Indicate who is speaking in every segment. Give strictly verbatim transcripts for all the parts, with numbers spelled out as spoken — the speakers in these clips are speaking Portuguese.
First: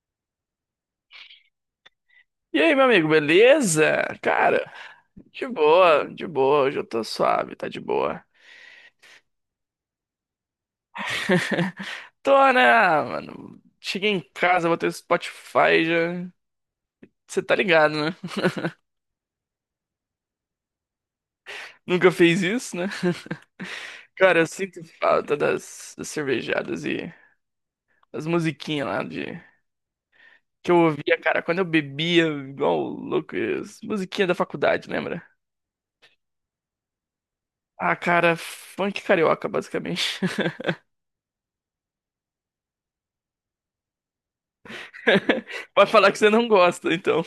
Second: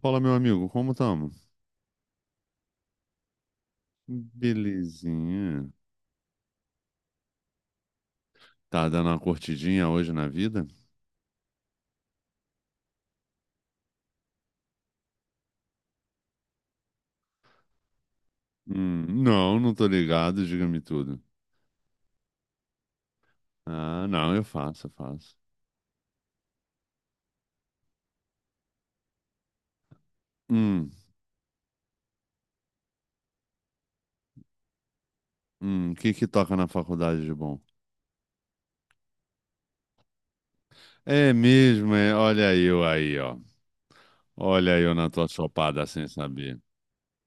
Speaker 1: Fala, meu amigo, como estamos?
Speaker 2: E aí, meu amigo, beleza? Cara, de
Speaker 1: Belezinha.
Speaker 2: boa, de boa, hoje eu tô suave, tá de boa.
Speaker 1: Tá dando uma curtidinha hoje na vida?
Speaker 2: Tô, né, ah, mano? Cheguei em casa, botei o Spotify já. Você tá ligado, né?
Speaker 1: Hum, não, não tô ligado, diga-me tudo.
Speaker 2: Nunca fez isso, né?
Speaker 1: Ah, não,
Speaker 2: Cara,
Speaker 1: eu
Speaker 2: eu sinto
Speaker 1: faço, eu faço.
Speaker 2: falta das, das cervejadas e das musiquinhas lá de. Que eu
Speaker 1: Hum,
Speaker 2: ouvia, cara, quando eu bebia, igual louco, as musiquinhas da faculdade, lembra?
Speaker 1: hum, o que que toca na faculdade de bom?
Speaker 2: Ah, cara, funk carioca, basicamente.
Speaker 1: É mesmo, é, olha eu aí, ó. Olha eu na tua chopada
Speaker 2: Vai
Speaker 1: sem
Speaker 2: falar que você não
Speaker 1: saber.
Speaker 2: gosta, então.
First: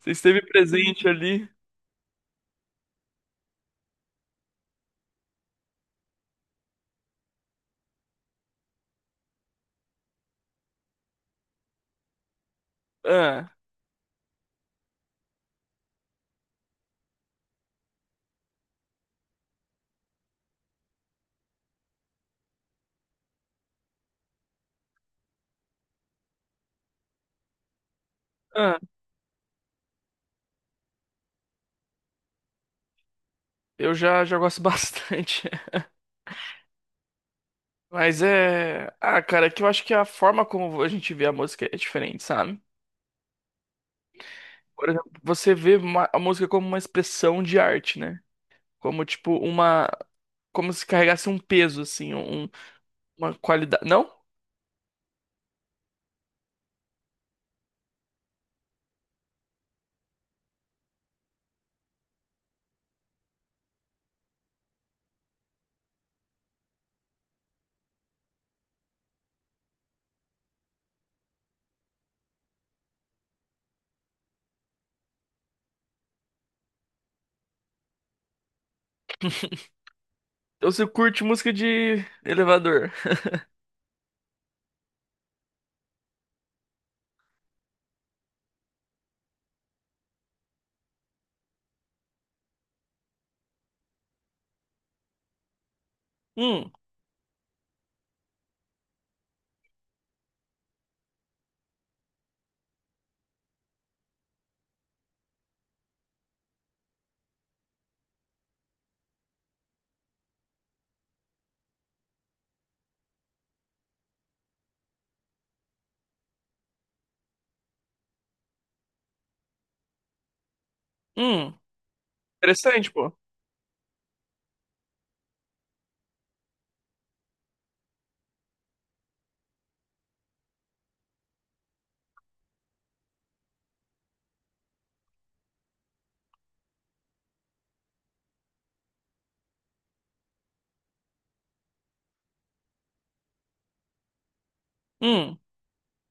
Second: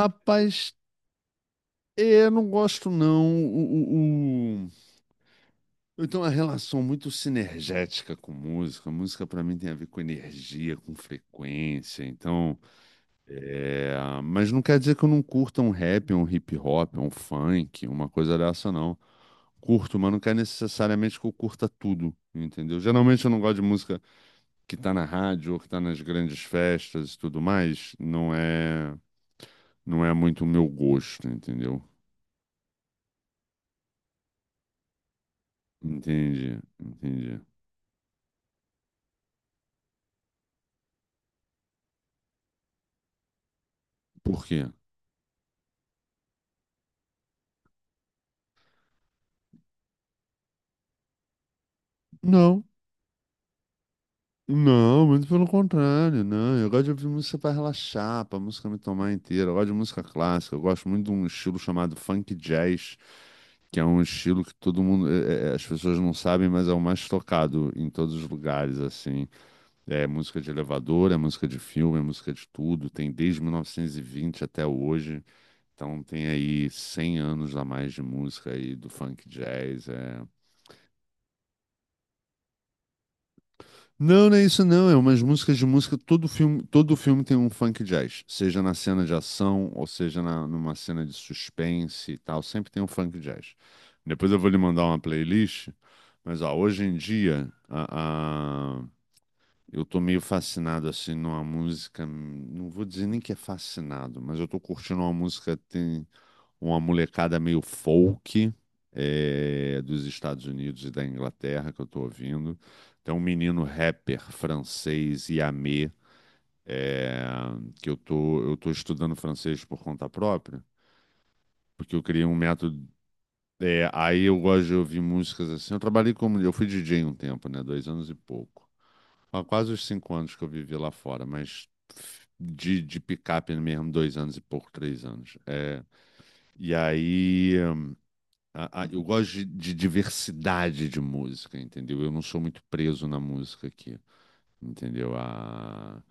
Speaker 2: Você esteve presente ali.
Speaker 1: é, eu não gosto não. O, o, o- Eu tenho uma relação muito sinergética com música. Música pra mim tem a ver com energia, com frequência, então.
Speaker 2: Ah,
Speaker 1: É, mas não quer dizer que eu não curta um rap, um hip hop, um funk, uma coisa dessa, não. Curto, mas não quer necessariamente que eu curta tudo, entendeu? Geralmente eu não gosto de música que tá na rádio ou que tá nas grandes festas e tudo mais. Não
Speaker 2: ah,
Speaker 1: é, não é muito o meu gosto, entendeu?
Speaker 2: eu já, já gosto bastante.
Speaker 1: Entendi, entendi.
Speaker 2: Mas é. Ah, cara, é que eu acho que a forma como a gente vê a música é diferente, sabe?
Speaker 1: Por quê?
Speaker 2: Por exemplo, você vê uma- a música como uma expressão de arte, né? Como, tipo, uma. Como se carregasse um peso, assim, um-
Speaker 1: Não.
Speaker 2: uma qualidade. Não?
Speaker 1: Não, muito pelo contrário, não. Eu gosto de ouvir música para relaxar, para música me tomar inteira. Eu gosto de música clássica, eu gosto muito de um estilo chamado funk jazz que é um estilo que todo mundo, é, é, as pessoas não sabem, mas é o mais tocado em todos os lugares, assim. É música de elevador, é música de filme, é música de tudo. Tem desde mil novecentos e vinte até hoje. Então tem aí cem anos a mais de música aí do funk jazz. É,
Speaker 2: Então você curte música de elevador.
Speaker 1: não, não é isso não, é umas músicas de música, todo filme, todo filme tem um funk jazz, seja na cena de ação, ou seja na, numa cena de suspense e tal, sempre tem um funk jazz. Depois eu vou lhe mandar uma playlist, mas ó,
Speaker 2: Hum,
Speaker 1: hoje em dia a, a- eu tô meio fascinado assim numa música, hum, não vou dizer nem que é fascinado, mas eu tô curtindo uma música uma molecada meio folk é, dos Estados Unidos e da Inglaterra que eu tô ouvindo. Tem um menino rapper francês, Yamé, é, que eu tô, eu tô estudando francês por conta própria,
Speaker 2: hum.
Speaker 1: porque eu criei um método.
Speaker 2: Interessante, pô.
Speaker 1: É, aí eu gosto de ouvir músicas assim. Eu trabalhei como. Eu fui D J um tempo, né? Dois anos e pouco. Há quase os cinco anos que eu vivi lá fora, mas de, de picape mesmo, dois anos e pouco, três anos. É, e aí. Hum, A- a- eu gosto de, de diversidade de música, entendeu? Eu não sou muito preso na música aqui, entendeu?
Speaker 2: Hum.
Speaker 1: A-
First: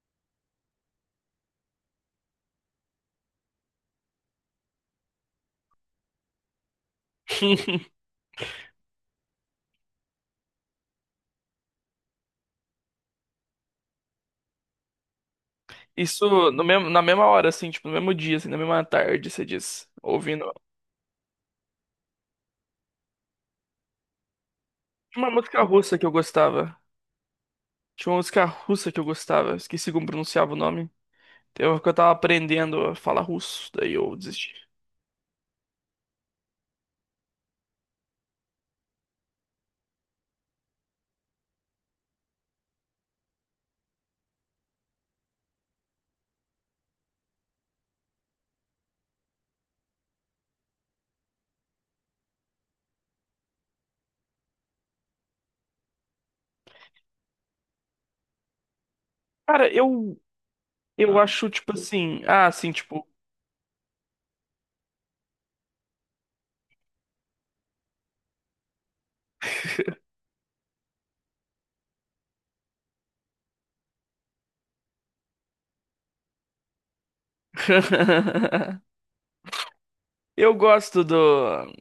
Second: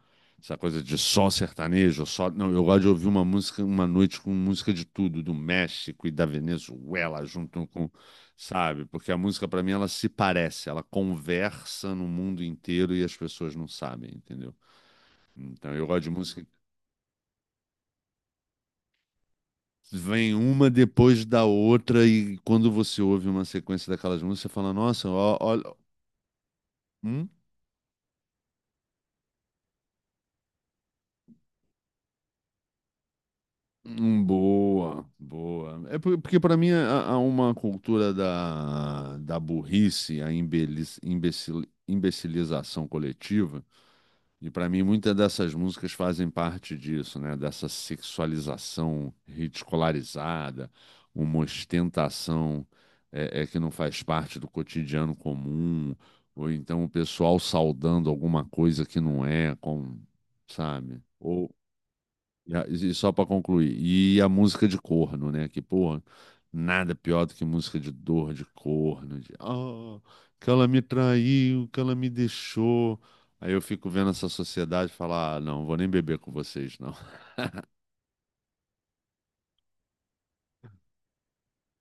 Speaker 1: Essa coisa de só sertanejo, só. Não, eu gosto de ouvir uma música, uma noite com música de tudo, do México e da Venezuela, junto com, sabe? Porque a música, pra mim, ela se parece, ela conversa no mundo inteiro e as pessoas não sabem, entendeu? Então, eu gosto de música.
Speaker 2: Isso no mesmo, na mesma hora, assim, tipo, no mesmo dia, assim, na mesma tarde, você diz.
Speaker 1: Vem
Speaker 2: Ouvindo.
Speaker 1: uma depois da outra, e quando você ouve uma sequência daquelas músicas, você fala: Nossa,
Speaker 2: Tinha uma
Speaker 1: ó-
Speaker 2: música
Speaker 1: olha.
Speaker 2: russa que eu gostava.
Speaker 1: Hum?
Speaker 2: Tinha uma música russa que eu gostava. Esqueci como pronunciava o nome. Eu, que eu tava aprendendo a falar russo, daí eu
Speaker 1: Hum,
Speaker 2: desisti.
Speaker 1: Boa, boa. É por- porque para mim há há uma cultura da, da burrice, a imbeliz- imbecil, imbecilização coletiva, e para mim muitas dessas músicas fazem parte disso, né? Dessa sexualização ridicularizada, uma ostentação é, é, que não faz parte do cotidiano comum, ou então o pessoal saudando alguma coisa que não é,
Speaker 2: Cara,
Speaker 1: como,
Speaker 2: eu,
Speaker 1: sabe?
Speaker 2: eu Ah, acho, tipo assim. Ah,
Speaker 1: E a-
Speaker 2: assim,
Speaker 1: e
Speaker 2: tipo.
Speaker 1: só pra concluir, e a música de corno, né? Que, porra, nada pior do que música de dor, de corno, de ah, que ela me traiu, que ela me deixou. Aí eu fico vendo essa sociedade e falar, ah, não, vou nem beber com vocês, não.
Speaker 2: Eu gosto do.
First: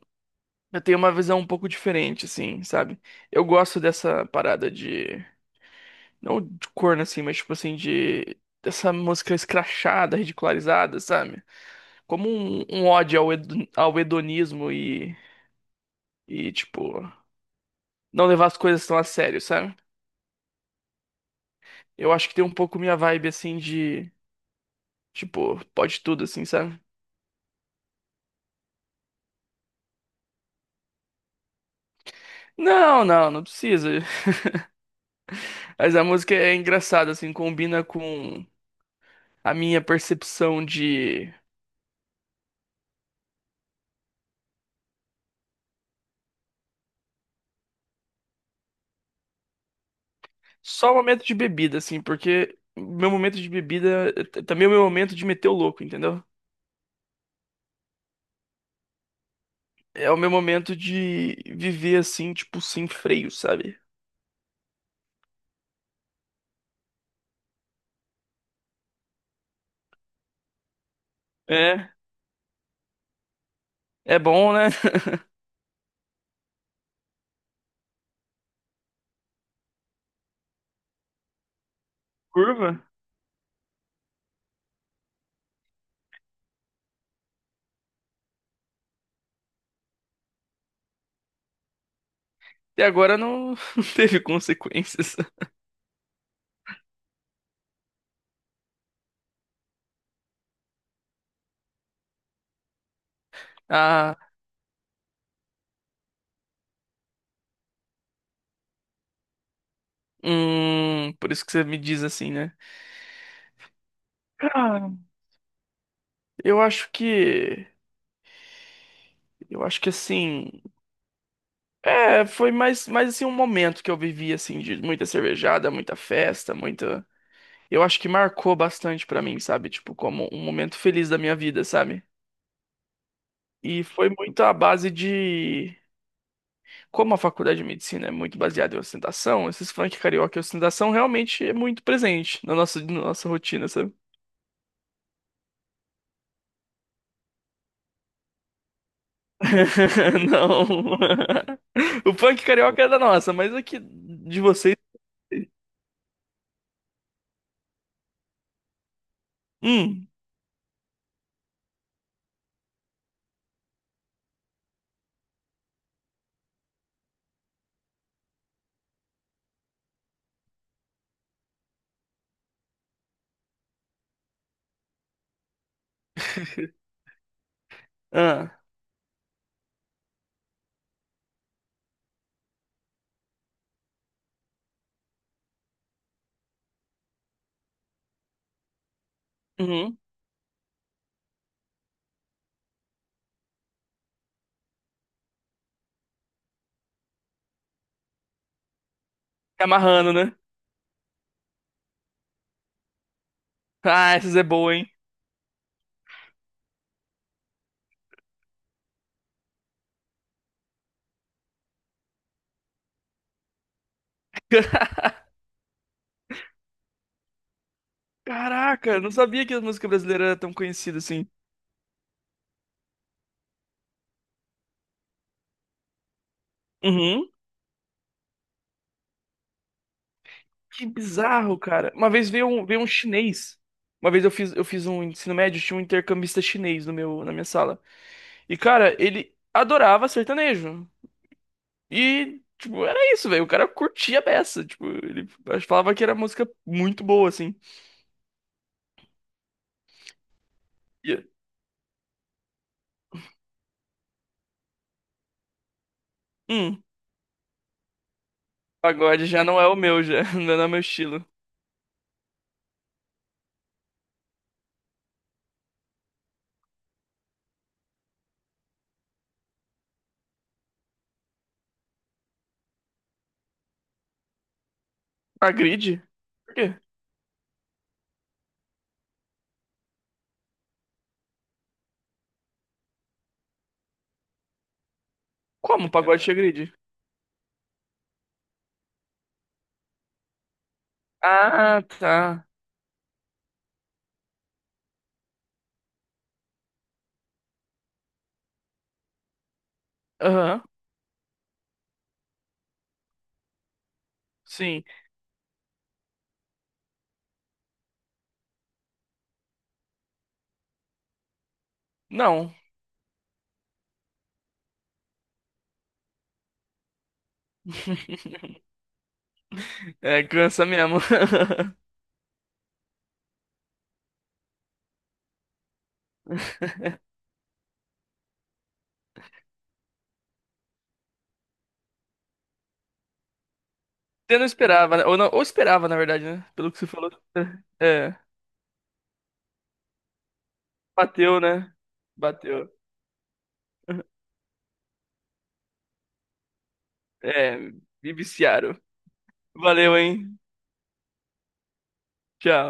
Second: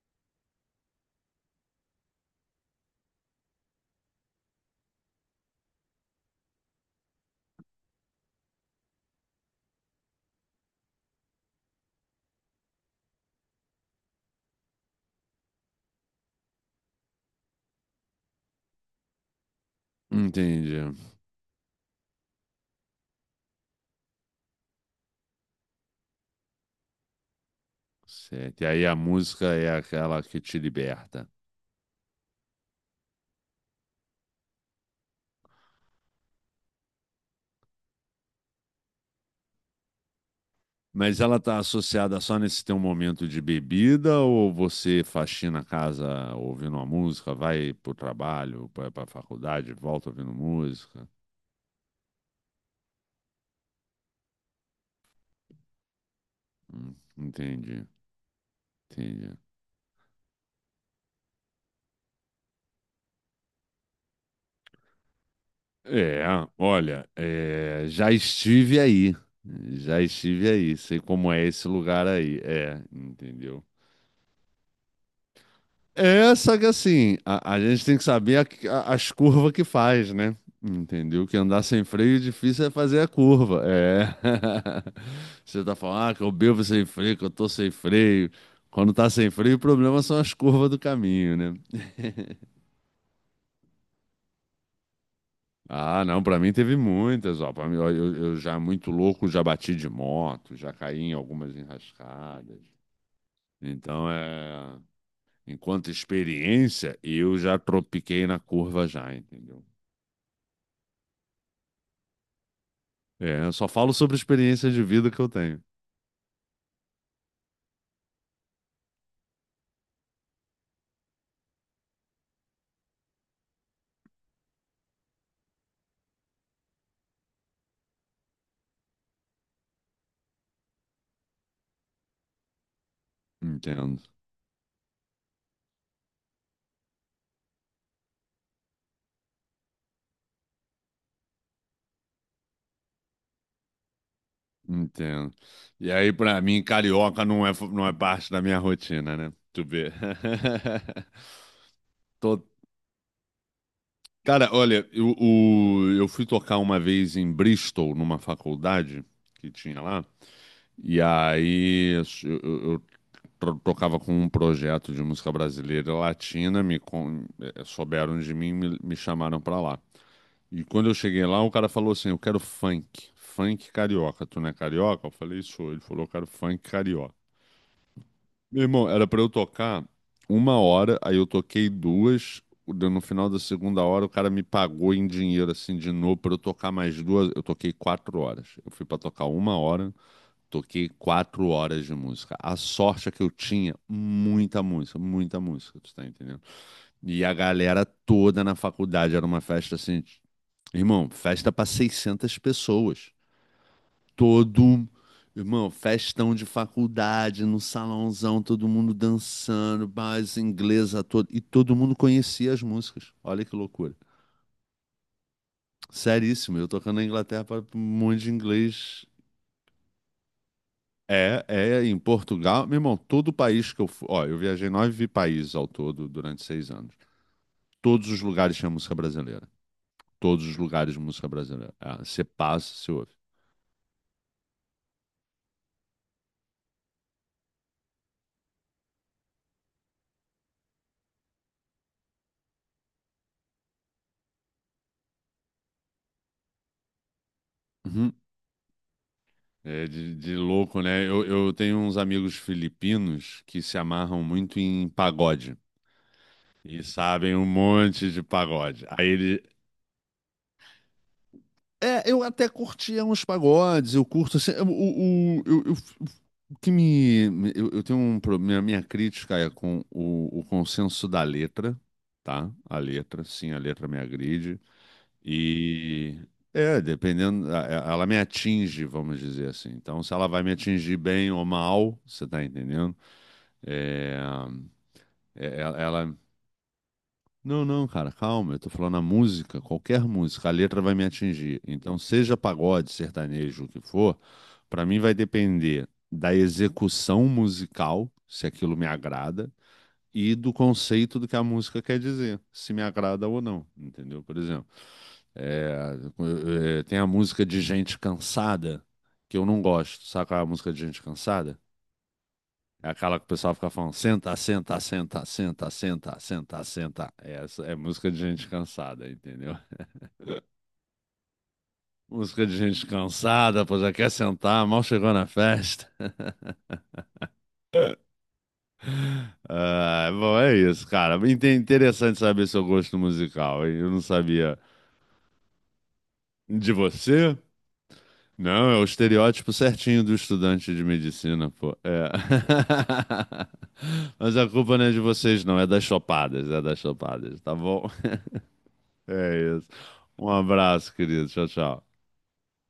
Speaker 2: Eu tenho uma visão um pouco diferente, assim, sabe? Eu gosto dessa parada de. Não de corno, assim, mas tipo assim, de. Dessa música escrachada, ridicularizada, sabe? Como um, um ódio ao, hedo- ao hedonismo e, e, tipo, não levar as coisas tão a sério, sabe?
Speaker 1: Entendi.
Speaker 2: Eu acho que tem um pouco minha vibe, assim, de, tipo, pode tudo, assim, sabe?
Speaker 1: Certo. E aí a música é aquela que te liberta.
Speaker 2: Não, não, não precisa. Mas a música é engraçada, assim, combina com a minha percepção
Speaker 1: Mas
Speaker 2: de
Speaker 1: ela tá associada só nesse teu momento de bebida ou você faxina a casa ouvindo uma música, vai pro trabalho, vai pra faculdade, volta ouvindo
Speaker 2: só o
Speaker 1: música?
Speaker 2: momento de bebida, assim, porque meu momento de bebida é t- também é o meu momento de meter o louco, entendeu?
Speaker 1: Hum, Entendi, entendi.
Speaker 2: É o meu momento de viver, assim, tipo, sem freio, sabe?
Speaker 1: É, olha, é, já estive aí, já estive aí, sei como é esse
Speaker 2: É,
Speaker 1: lugar aí, é, entendeu?
Speaker 2: é bom, né?
Speaker 1: É, só que assim, a, a gente tem que saber a- a- as curvas que faz, né? Entendeu? Que andar sem freio é difícil é
Speaker 2: Curva.
Speaker 1: fazer a curva, é. Você tá falando, ah, que eu bebo sem freio, que eu tô sem freio. Quando tá sem freio, o problema são as curvas do caminho, né?
Speaker 2: E agora não, não teve consequências.
Speaker 1: Ah, não, pra mim teve muitas, ó. Pra mim, ó, eu, eu já muito louco, já bati de moto, já caí em algumas enrascadas. Então,
Speaker 2: Ah,
Speaker 1: é, enquanto experiência, eu já tropiquei na curva já, entendeu?
Speaker 2: hum, por isso que você me diz assim, né?
Speaker 1: É, eu só falo sobre experiência de
Speaker 2: Cara,
Speaker 1: vida que eu tenho.
Speaker 2: eu acho que, eu acho que assim, é, foi mais, mais assim um momento que eu vivi assim de muita cervejada, muita festa, muita. Eu acho que marcou bastante pra mim, sabe? Tipo, como um momento feliz da minha vida, sabe? E
Speaker 1: Entendo,
Speaker 2: foi muito à base de. Como a faculdade de medicina é muito baseada em ostentação, esses funk carioca e ostentação realmente é muito presente na nossa, na nossa rotina, sabe?
Speaker 1: entendo. E aí, pra mim, carioca não é, não é parte da minha rotina, né? Tu vê.
Speaker 2: Não. O
Speaker 1: Tô-
Speaker 2: punk carioca é da nossa, mas aqui de
Speaker 1: Cara,
Speaker 2: vocês.
Speaker 1: olha, eu, o- eu fui tocar uma vez em Bristol, numa faculdade que tinha lá,
Speaker 2: Hum.
Speaker 1: e aí eu, eu- eu tro- tocava com um projeto de música brasileira e latina, me con- eh, souberam de mim, me, me chamaram pra lá. E quando eu cheguei lá, o cara falou assim: Eu quero funk, funk carioca. Tu não é carioca? Eu falei: Sou. Ele falou: Eu quero funk carioca.
Speaker 2: Ah.
Speaker 1: Meu irmão, era pra eu tocar uma hora, aí eu toquei duas. deu- No final da segunda hora, o cara me pagou em dinheiro, assim, de novo, pra eu tocar mais duas. Eu toquei quatro horas. Eu fui pra tocar uma hora,
Speaker 2: Uhum.
Speaker 1: toquei quatro horas de música. A sorte é que eu tinha muita música, muita música, tu tá entendendo? E a galera toda na faculdade, era uma
Speaker 2: Tá
Speaker 1: festa assim.
Speaker 2: amarrando, né?
Speaker 1: Irmão, festa pra seiscentas pessoas
Speaker 2: Ah, essas é boa,
Speaker 1: todo,
Speaker 2: hein?
Speaker 1: irmão, festão de faculdade, no salãozão, todo mundo dançando, base inglesa todo, e todo mundo conhecia as músicas. Olha que loucura. Seríssimo, eu tocando na Inglaterra para um monte de
Speaker 2: Caraca,
Speaker 1: inglês.
Speaker 2: não sabia que a música brasileira era tão conhecida assim.
Speaker 1: É, é, em Portugal, meu irmão, todo país que eu fui, ó, eu viajei nove países ao todo durante seis anos.
Speaker 2: Uhum.
Speaker 1: Todos os lugares tinha música brasileira. Todos os
Speaker 2: Que
Speaker 1: lugares de música
Speaker 2: bizarro,
Speaker 1: brasileira.
Speaker 2: cara.
Speaker 1: É,
Speaker 2: Uma
Speaker 1: você
Speaker 2: vez veio um,
Speaker 1: passa,
Speaker 2: veio um
Speaker 1: você ouve.
Speaker 2: chinês. Uma vez eu fiz, eu fiz um ensino médio, tinha um intercambista chinês no meu, na minha sala. E, cara, ele adorava sertanejo. E, tipo, era isso, velho. O cara curtia a beça. Tipo, ele falava que era música muito boa, assim.
Speaker 1: Uhum. É de, de louco, né? Eu,
Speaker 2: E,
Speaker 1: eu tenho uns amigos filipinos que se amarram muito em pagode e
Speaker 2: hum,
Speaker 1: sabem um monte de pagode. Aí
Speaker 2: pagode
Speaker 1: ele.
Speaker 2: já não é o meu, já. Não é o meu estilo.
Speaker 1: É, eu até curtia uns pagodes, eu curto assim. O, o, o- eu, eu- o que me. me- Eu, eu tenho um problema. Minha crítica é com o, o consenso da letra, tá? A letra, sim, a letra me agride.
Speaker 2: Agride?
Speaker 1: E
Speaker 2: Por quê?
Speaker 1: é, dependendo, a- a- ela me atinge, vamos dizer assim. Então, se ela vai me atingir bem ou mal, você tá entendendo? É, é, ela,
Speaker 2: Como
Speaker 1: ela-
Speaker 2: pagode te agride?
Speaker 1: não, não, cara, calma, eu tô falando a música, qualquer música, a letra vai me atingir.
Speaker 2: Ah,
Speaker 1: Então, seja
Speaker 2: tá.
Speaker 1: pagode, sertanejo, o que for, pra mim vai depender da execução musical, se aquilo me agrada, e do
Speaker 2: Aham,
Speaker 1: conceito do que a música quer dizer, se me agrada ou não, entendeu? Por exemplo.
Speaker 2: sim.
Speaker 1: É, é, Tem a música de gente cansada, que eu não gosto. Sabe qual é a música de gente cansada?
Speaker 2: Não.
Speaker 1: É aquela que o pessoal fica falando, senta, senta, senta, senta, senta, senta, senta. Essa é música de gente cansada, entendeu?
Speaker 2: É, cansa mesmo.
Speaker 1: Música de gente cansada, pô, já quer sentar, mal chegou na festa. Ah, bom, é isso, cara. Inte- Interessante saber seu gosto musical, hein? Eu não
Speaker 2: Você não
Speaker 1: sabia
Speaker 2: esperava, né? Ou, não, ou esperava, na verdade, né? Pelo
Speaker 1: de
Speaker 2: que você falou.
Speaker 1: você.
Speaker 2: É,
Speaker 1: Não, é o estereótipo certinho do estudante de
Speaker 2: bateu,
Speaker 1: medicina,
Speaker 2: né?
Speaker 1: pô. É.
Speaker 2: Bateu.
Speaker 1: Mas a culpa não é de vocês, não. É das chopadas, é das chopadas, tá
Speaker 2: É,
Speaker 1: bom?
Speaker 2: me viciaram.
Speaker 1: É isso.
Speaker 2: Valeu,
Speaker 1: Um
Speaker 2: hein?
Speaker 1: abraço, querido. Tchau, tchau.
Speaker 2: Tchau.